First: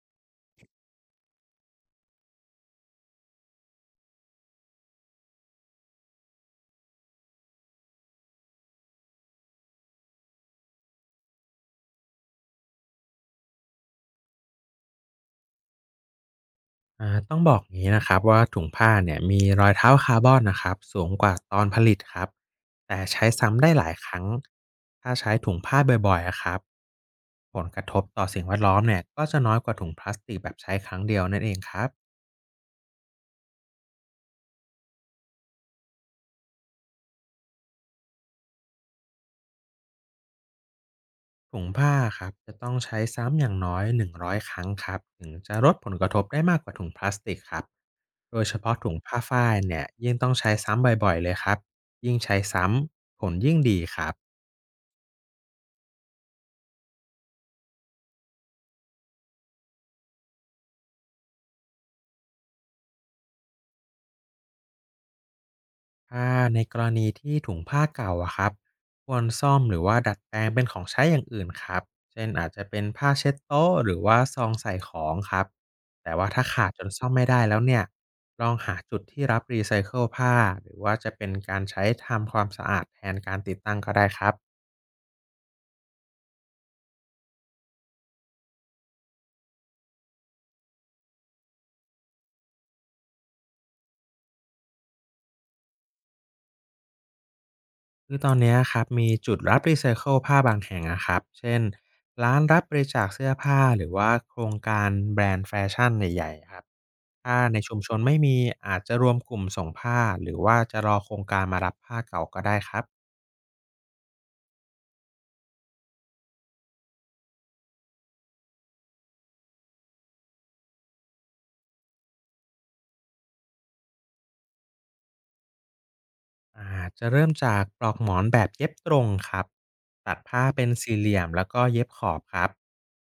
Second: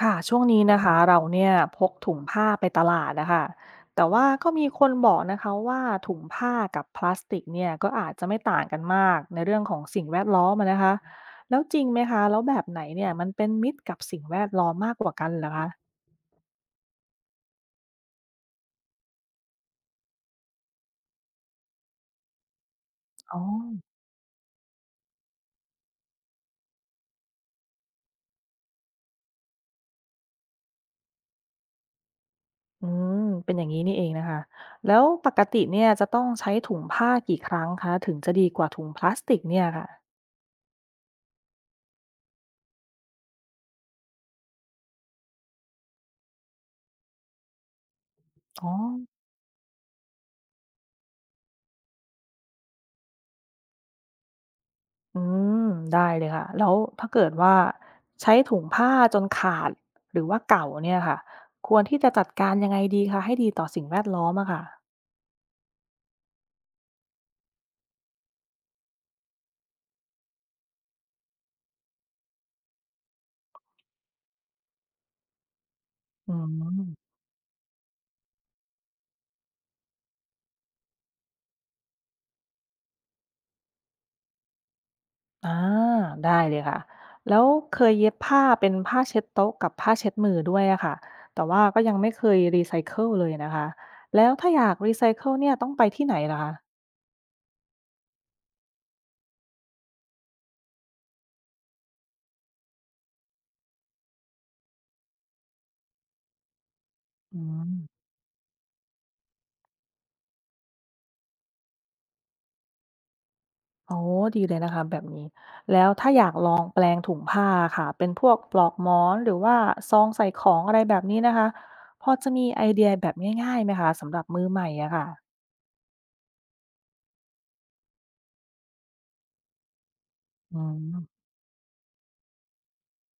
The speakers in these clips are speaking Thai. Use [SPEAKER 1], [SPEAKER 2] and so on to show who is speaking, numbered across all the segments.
[SPEAKER 1] ค่ะช่วงนี้นะคะเราเนี่ยพกถุงผ้าไปตลาดนะคะแต่ว่าก็มีคนบอกนะคะว่าถุงผ้ากับพลาสติกเนี่ยก็อาจจะไม่ต่างกันมากในเรื่องของสิ่งแวดล้อมอะนะคะแล้วจริงไหมคะแล้วแบบไหนเนี่ยมันเป็นมิตรกับสิ่งแวดล้อมมากกว่ากันเหรอคะ
[SPEAKER 2] ต้องบอกงี้นะครับว่าถุงผ้าเนี่ยมีรอยเท้าคาร์บอนนะครับสูงกว่าตอนผลิตครับแต่ใช้
[SPEAKER 1] อ๋อ
[SPEAKER 2] ซ้ำได้หลายครั้งถ้าใช้ถุงผ้าบ่อยๆอะครับผลกระทบต่อสิ่งแวดล้อมเนี่ยก็จะน้อยกว่าถุงพลาสติกแบบใช้ครั้งเดียวนั่นเองครับ
[SPEAKER 1] อืมเป็นอย่างนี้นี่เองนะคะแล้วปกติเนี่ยจะต้องใช้ถุงผ้ากี่ครั้งคะถึงจะดีกว่าถุงพลาสติกเนี่ยค่ะ
[SPEAKER 2] ถุงผ้าครับจะต้องใช้ซ้ำอย่างน้อย100ครั้งครับถึงจะลดผลกระทบได้มากกว่าถุงพลาสติกครับโดยเฉ
[SPEAKER 1] อ๋อ
[SPEAKER 2] พาะถุงผ้าฝ้ายเนี่ยยิ่งต้องใช้ซ้ำบ่อยๆเลยครับยิ่งใช้ซ้ำผลยิ่งดีครับ
[SPEAKER 1] อืมได้เลยค่ะแล้วถ้าเกิดว่าใช้ถุงผ้าจนขาดหรือว่าเก่าเนี่ยค่ะควรที่จะจัดการยังไงดีคะให้ดีต่อสิ่งแวดล้อมอะค่ะ
[SPEAKER 2] ถ้าในกรณีที่ถุงผ้าเก่าอะครับควรซ่อมหรือว่าดัดแปลงเป็นของใช้อย่างอื่นครับเช่นอาจจะเป็นผ้าเช็ดโต๊ะหรือว่าซองใส่ของครับแต่ว่า
[SPEAKER 1] อื
[SPEAKER 2] ถ้าขาดจนซ่อ
[SPEAKER 1] ม
[SPEAKER 2] มไม่ได้แล้วเนี่ยลองหาจุดที่รับรีไซเคิลผ้าหรือว่าจะเป็นการใช้ทำความสะอาดแทนการติดตั้งก็ได้ครับ
[SPEAKER 1] อาได้เลยค่ะแล้วเคยเย็บผ้าเป็นผ้าเช็ดโต๊ะกับผ้าเช็ดมือด้วยอะค่ะแต่ว่าก็ยังไม่เคยรีไซเคิลเลยนะคะแล้วถ้าอยากรีไซเคิลเนี่ยต้องไปที่ไหนละคะ
[SPEAKER 2] คือตอนเนี้ยครับมีจุดรับรีไซเคิลผ้าบางแห่งอะครับเช่นร้านรับบริจาคเสื้อผ้าหรือว่าโครงการแบรนด์แฟชั่นใหญ่ๆครับถ้า
[SPEAKER 1] อื
[SPEAKER 2] ในชุมชน
[SPEAKER 1] ม
[SPEAKER 2] ไม่มีอาจจะรวมกลุ่มส่งผ้าหรือว่าจะรอโครงการมารับผ้าเก่าก็ได้ครับ
[SPEAKER 1] อ๋อดีเลยนะคะแบบนี้แล้วถ้าอยากลองแปลงถุงผ้าค่ะเป็นพวกปลอกหมอนหรือว่าซองใส่ของอะไรแบบนี้นะคะพอจะมีไอเดียแบบง่ายๆไหมคะสำหรับมือใหม่อะค่ะ
[SPEAKER 2] อ่าจะเริ่มจากปลอกหมอนแบบเย็บตรงครับตัดผ้า
[SPEAKER 1] อื
[SPEAKER 2] เป็นสี่เห
[SPEAKER 1] ม
[SPEAKER 2] ลี่ยมแล้วก็เย็บขอบครับ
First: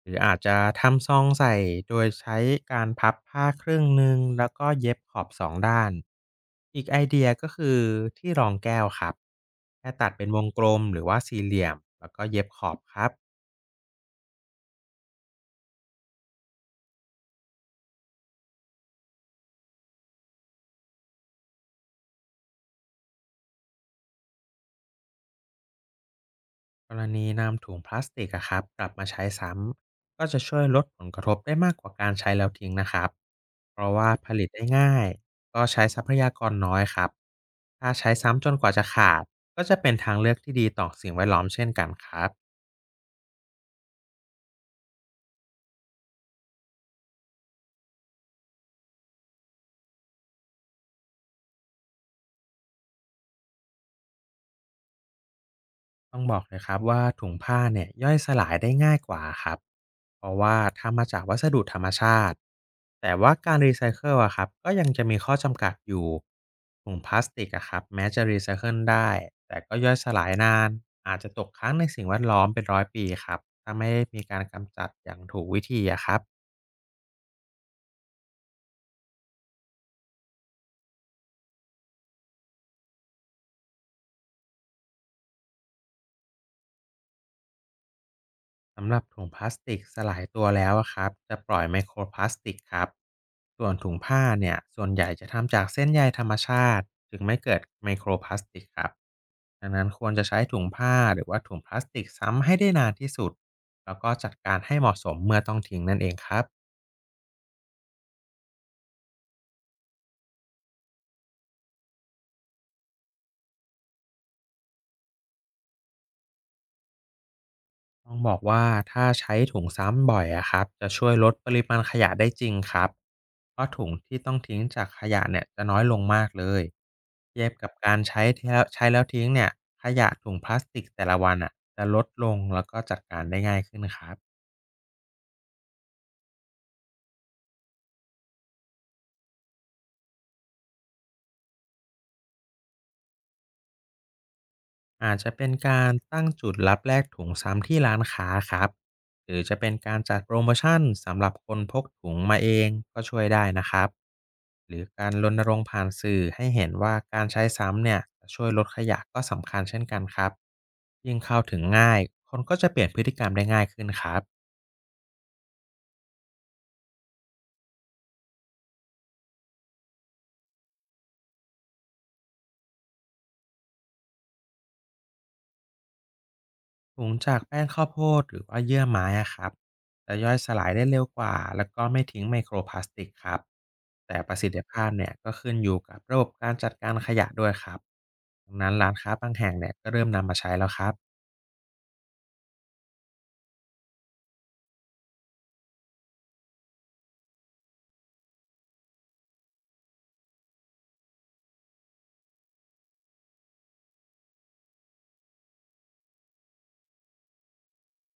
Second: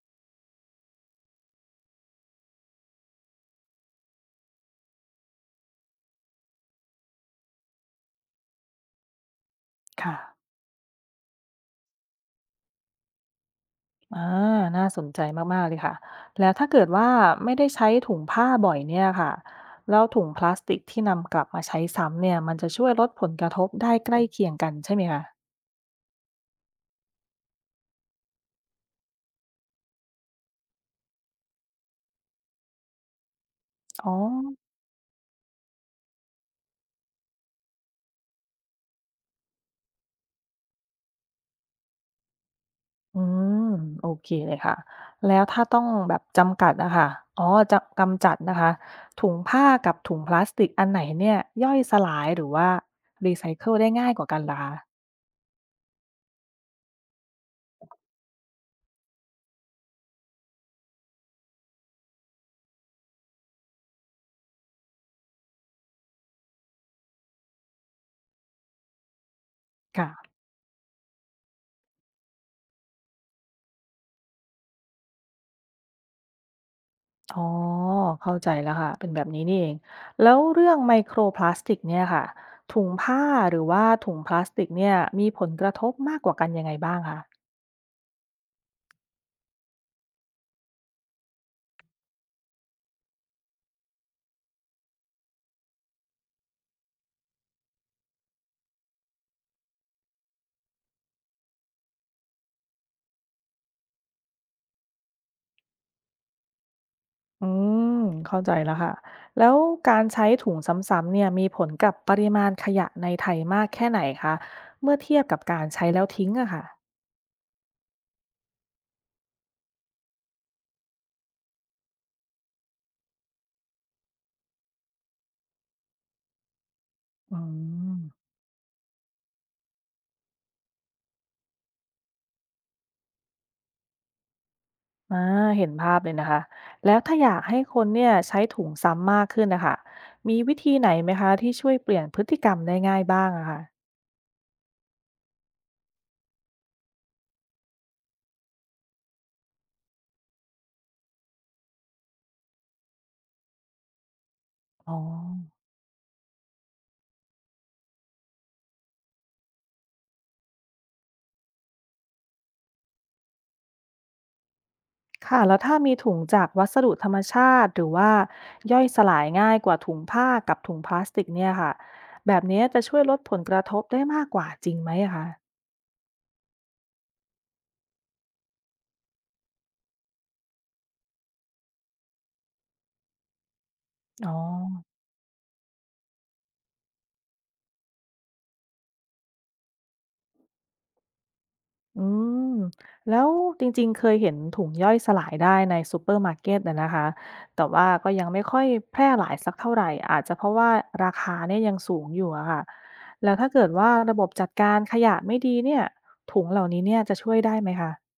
[SPEAKER 2] หรืออาจจะทำซองใส่โดยใช้การพับผ้าครึ่งหนึ่งแล้วก็เย็บขอบสองด้านอีกไอเดียก็คือที่รองแก้วครับแค่ตัด
[SPEAKER 1] ค่ะ
[SPEAKER 2] เป็นวงกลมหรือว่าสี่เหลี่ยมแล้วก็เย็บขอบครับ
[SPEAKER 1] อ่าน่าสนใจมากๆเลยค่ะแล้วถ้าเกิดว่าไม่ได้ใช้ถุงผ้าบ่อยเนี่ยค่ะแล้วถุงพลาสติกที่นำกลับมาใช้ซ้ำเนี่ยมันจะช่วยลดผลกระทบได้ใกล้เคียงกันใช่ไหมคะ
[SPEAKER 2] กรณีนำถุงพลาสติกอะครับกลับมาใช้ซ้ำก็จะช่วยลดผลกระทบได้มากกว่าการใช้แล้วทิ้งนะครับเพราะ
[SPEAKER 1] อ๋อ
[SPEAKER 2] ว่าผลิตได้ง่ายก็ใช้ทรัพยากรน้อยครับถ้าใช้ซ้ำจนกว่าจะขาดก็จะเป็นทางเลือกที่ดีต่อสิ่งแวดล้อมเช่นกันครับ
[SPEAKER 1] อืมโอเคเลยค่ะแล้วถ้าต้องแบบจำกัดนะค่ะอ๋อจะกำจัดนะคะถุงผ้ากับถุงพลาสติกอันไหนเนี่ยย่อยสลายหรือว่ารีไซเคิลได้ง่ายกว่ากันล่ะคะ
[SPEAKER 2] ต้องบอกเลยครับว่าถุงผ้าเนี่ยย่อยสลายได้ง่ายกว่าครับเพราะว่าทำมาจากวัสดุธรรมชาติแต่ว่าการรีไซเคิลอะครับก็ยังจะมีข้อจำกัดอยู่ถุงพลาสติกอะครับแม้จะรีไซเคิลได้แต่ก็ย่อยสลา
[SPEAKER 1] ค่ะ
[SPEAKER 2] ยนานอาจจะตกค้างในสิ่งแวดล้อมเป็นร้อยปีครับถ้าไม่ได้มีการกำจัดอย่างถูกวิธีอะครับ
[SPEAKER 1] อ๋อเข้าใจแล้วค่ะเป็นแบบนี้นี่เองแล้วเรื่องไมโครพลาสติกเนี่ยค่ะถุงผ้าหรือว่าถุงพลาสติกเนี่ยมีผลกระทบมากกว่ากันยังไงบ้างคะ
[SPEAKER 2] สำหรับถุงพลาสติกสลายตัวแล้วอะครับจะปล่อยไมโครพลาสติกครับส่วนถุงผ้าเนี่ยส่วนใหญ่จะทำจากเส้นใยธรรมชาติจึงไม่เกิดไมโครพลาสติกครับดังนั้นควรจะใช้ถุงผ้าหรือว่าถุงพลาสติกซ้ำให้ได้นานที่สุดแล้วก็จัดการให้เหมาะสมเมื่อต้องทิ้งนั่นเองครับ
[SPEAKER 1] อืมเข้าใจแล้วค่ะแล้วการใช้ถุงซ้ำๆเนี่ยมีผลกับปริมาณขยะในไทยมากแค่ไหนคะเมื่อเทียบกับการใช้แล้วทิ้งอะค่ะ
[SPEAKER 2] ต้องบอกว่าถ้าใช้ถุงซ้ำบ่อยอะครับจะช่วยลดปริมาณขยะได้จริงครับเพราะถุงที่ต้องทิ้งจากขยะเนี่ยจะน้อยลงมากเลย
[SPEAKER 1] อื
[SPEAKER 2] เทียบกับกา
[SPEAKER 1] ม
[SPEAKER 2] รใช้ที่แล้วใช้แล้วทิ้งเนี่ยขยะถุงพลาสติกแต่ละวันอะจะลดลงแล้วก็จัดการได้ง่ายขึ้นครับ
[SPEAKER 1] อ่าเห็นภาพเลยนะคะแล้วถ้าอยากให้คนเนี่ยใช้ถุงซ้ำมากขึ้นนะคะมีวิธีไหนไหมคะที่ช่วยเปลี่ยนพฤติกรรมได้ง่ายบ้างอะค่ะ
[SPEAKER 2] อาจจะเป็นการตั้งจุดรับแลกถุงซ้ำที่ร้านค้าครับ หรือจะเป็นการจัดโปรโมชั่นสำหรับคนพกถุงมาเองก็ช่วยได้นะครับ หรือ
[SPEAKER 1] อ๋อ
[SPEAKER 2] การรณรงค์ผ่านสื่อให้เห็นว่าการใช้ซ้ำเนี่ยจะช่วยลดขยะก็สำคัญเช่นกันครับยิ่งเข้าถึงง่าย คนก็จะเปลี่ยนพฤติกรรมได้ง่ายขึ้นครับ
[SPEAKER 1] ค่ะแล้วถ้ามีถุงจากวัสดุธรรมชาติหรือว่าย่อยสลายง่ายกว่าถุงผ้ากับถุงพลาสติกเนี่ยค่ะแบบนี้จะช่วยลดผลกระทบได้มากกว่าจริงไหมอะคะ
[SPEAKER 2] หุงจากแป้งข้าวโพดหรือว่าเยื่อไม้อะครับจะย่อยสลายได้เร็วกว่าแล้วก็ไม่ทิ้งไมโครพลาสติกครับแต่
[SPEAKER 1] อ๋อ
[SPEAKER 2] ประสิทธิภาพเนี่ยก็ขึ้นอยู่กับระบบการจัดการขยะด้วยครับดังนั้นร้านค้าบางแห่งเนี่ยก็เริ่มนำมาใช้แล้วครับ
[SPEAKER 1] อืมแล้วจริงๆเคยเห็นถุงย่อยสลายได้ในซูเปอร์มาร์เก็ตนะนะคะแต่ว่าก็ยังไม่ค่อยแพร่หลายสักเท่าไหร่อาจจะเพราะว่าราคาเนี่ยยังสูงอยู่อะค่ะแล้วถ้าเกิดว่าระบบจัดการขยะไม่ดีเนี่ยถุงเหล่านี้เนี่ยจะช่วยได้ไหมคะ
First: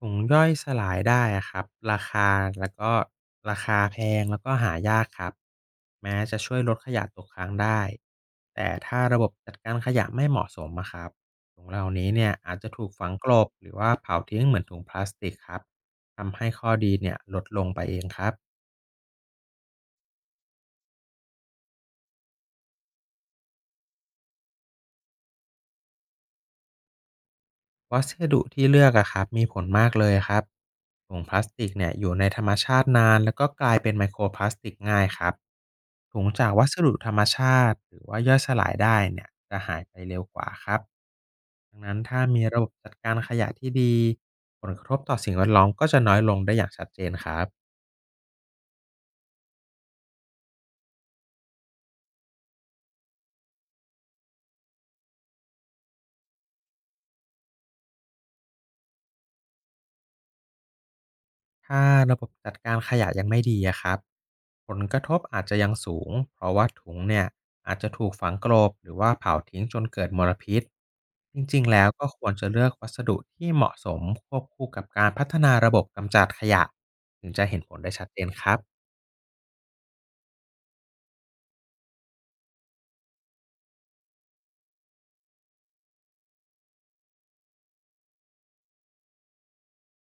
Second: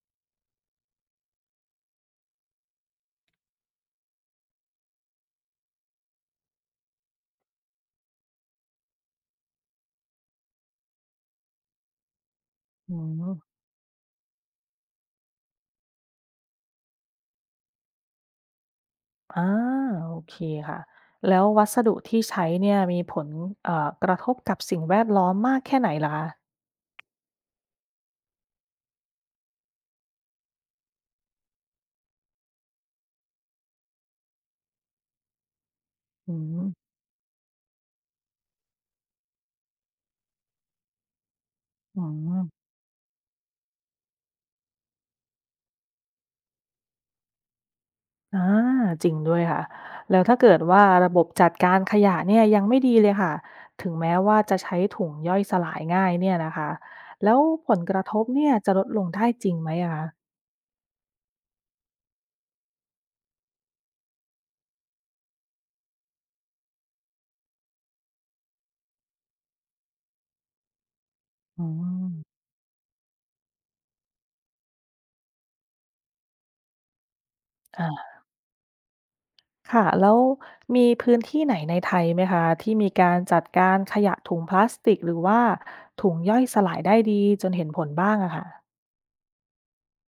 [SPEAKER 2] ถุงย่อยสลายได้อะครับราคาแล้วก็ราคาแพงแล้วก็หายากครับแม้จะช่วยลดขยะตกค้างได้แต่ถ้าระบบจัดการขยะไม่เหมาะสมอะครับถุงเหล่านี้เนี่ยอาจจะถูก
[SPEAKER 1] อื
[SPEAKER 2] ฝัง
[SPEAKER 1] ม
[SPEAKER 2] กลบหรือว่าเผาทิ้งเหมือนถุงพลาสติกครับทำให้ข้อดีเนี่ยลดลงไปเองครับ
[SPEAKER 1] อาโอเคค่ะแล้ววัสดุที่ใช้เนี่ยมีผลกระทบกับสิ่งแวดล้อมมากแค่ไหนเหรอคะ
[SPEAKER 2] วัสดุที่เลือกอะครับมีผลมากเลยครับถุงพลาสติกเนี่ยอยู่ในธรรมชาตินานแล้วก็กลายเป็นไมโครพลาสติกง่ายครับถุง
[SPEAKER 1] อื
[SPEAKER 2] จาก
[SPEAKER 1] ม
[SPEAKER 2] วัสดุธรรมชาติหรือว่าย่อยสลายได้เนี่ยจะหายไปเร็วกว่าครับดังนั้
[SPEAKER 1] อื
[SPEAKER 2] นถ้ามี
[SPEAKER 1] ม
[SPEAKER 2] ระบบจัดการขยะที่ดีผลกระทบต่อสิ่งแวดล้อมก็จะน้อยลงได้อย่างชัดเจนครับ
[SPEAKER 1] อาจริงด้วยค่ะแล้วถ้าเกิดว่าระบบจัดการขยะเนี่ยยังไม่ดีเลยค่ะถึงแม้ว่าจะใช้ถุงย่อยสลายง่ายเนี่ยนะคะแล้วผลกระทบเนี่ยจะลดลงได้จริงไหมอะคะ
[SPEAKER 2] ถ้าระบบจัดการขยะยังไม่ดีอะครับผลกระทบอาจจะยังสูงเพราะว่าถุงเนี่ยอาจจะถูกฝังกลบหรือว่าเผาทิ้งจนเกิดมลพิษจริ
[SPEAKER 1] อื
[SPEAKER 2] งๆแล้วก็
[SPEAKER 1] ม
[SPEAKER 2] ควรจะเลือกวัสดุที่เหมาะสมควบคู่กับการพัฒนาระบบกำจัดขยะถึงจะเห็นผล
[SPEAKER 1] อา
[SPEAKER 2] ได้ชัดเจนครับ
[SPEAKER 1] ค่ะแล้วมีพื้นที่ไหนในไทยไหมคะที่มีการจัดการขยะถุงพลาสติกหรือว่าถุงย่อยสลายได้ดีจนเห็นผลบ้างอะค่ะ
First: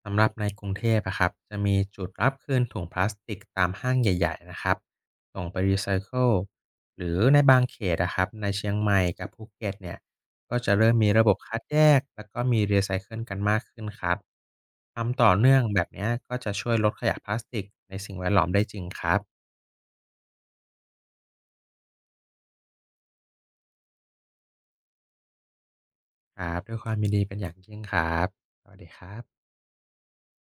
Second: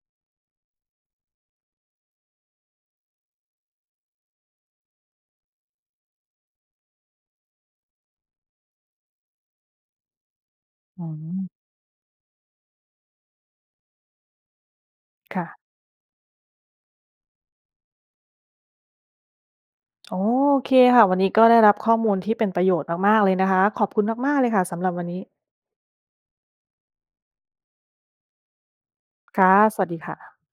[SPEAKER 2] สำหรับในกรุงเทพอะครับจะมีจุดรับคืนถุงพลาสติกตามห้างใหญ่ๆนะครับส่งไปรีไซเคิลหรือในบางเขตนะครับในเชียงใหม่กับภูเก็ตเนี่ยก็จะเริ่ม
[SPEAKER 1] อื
[SPEAKER 2] มีระบบคัด
[SPEAKER 1] ม
[SPEAKER 2] แยกแล้วก็มีรีไซเคิลกันมากขึ้นครับทำต่อ
[SPEAKER 1] ค่ะ
[SPEAKER 2] เนื่องแบบเนี้ยก็จะช่วยลดขยะพลาสติกในสิ่งแวดล้อมได้จริงครับ
[SPEAKER 1] โอเคค่ะวันนี้ก็ได้รับข้อมูลที่เป็นประโยชน์มากๆเลยนะคะขอบคุณมากๆเลยค่ะสำหรับวันนี้
[SPEAKER 2] ครับด้วยความยินดีเป็นอย่างยิ่งครับสวัสดีครับ
[SPEAKER 1] ค่ะสวัสดีค่ะ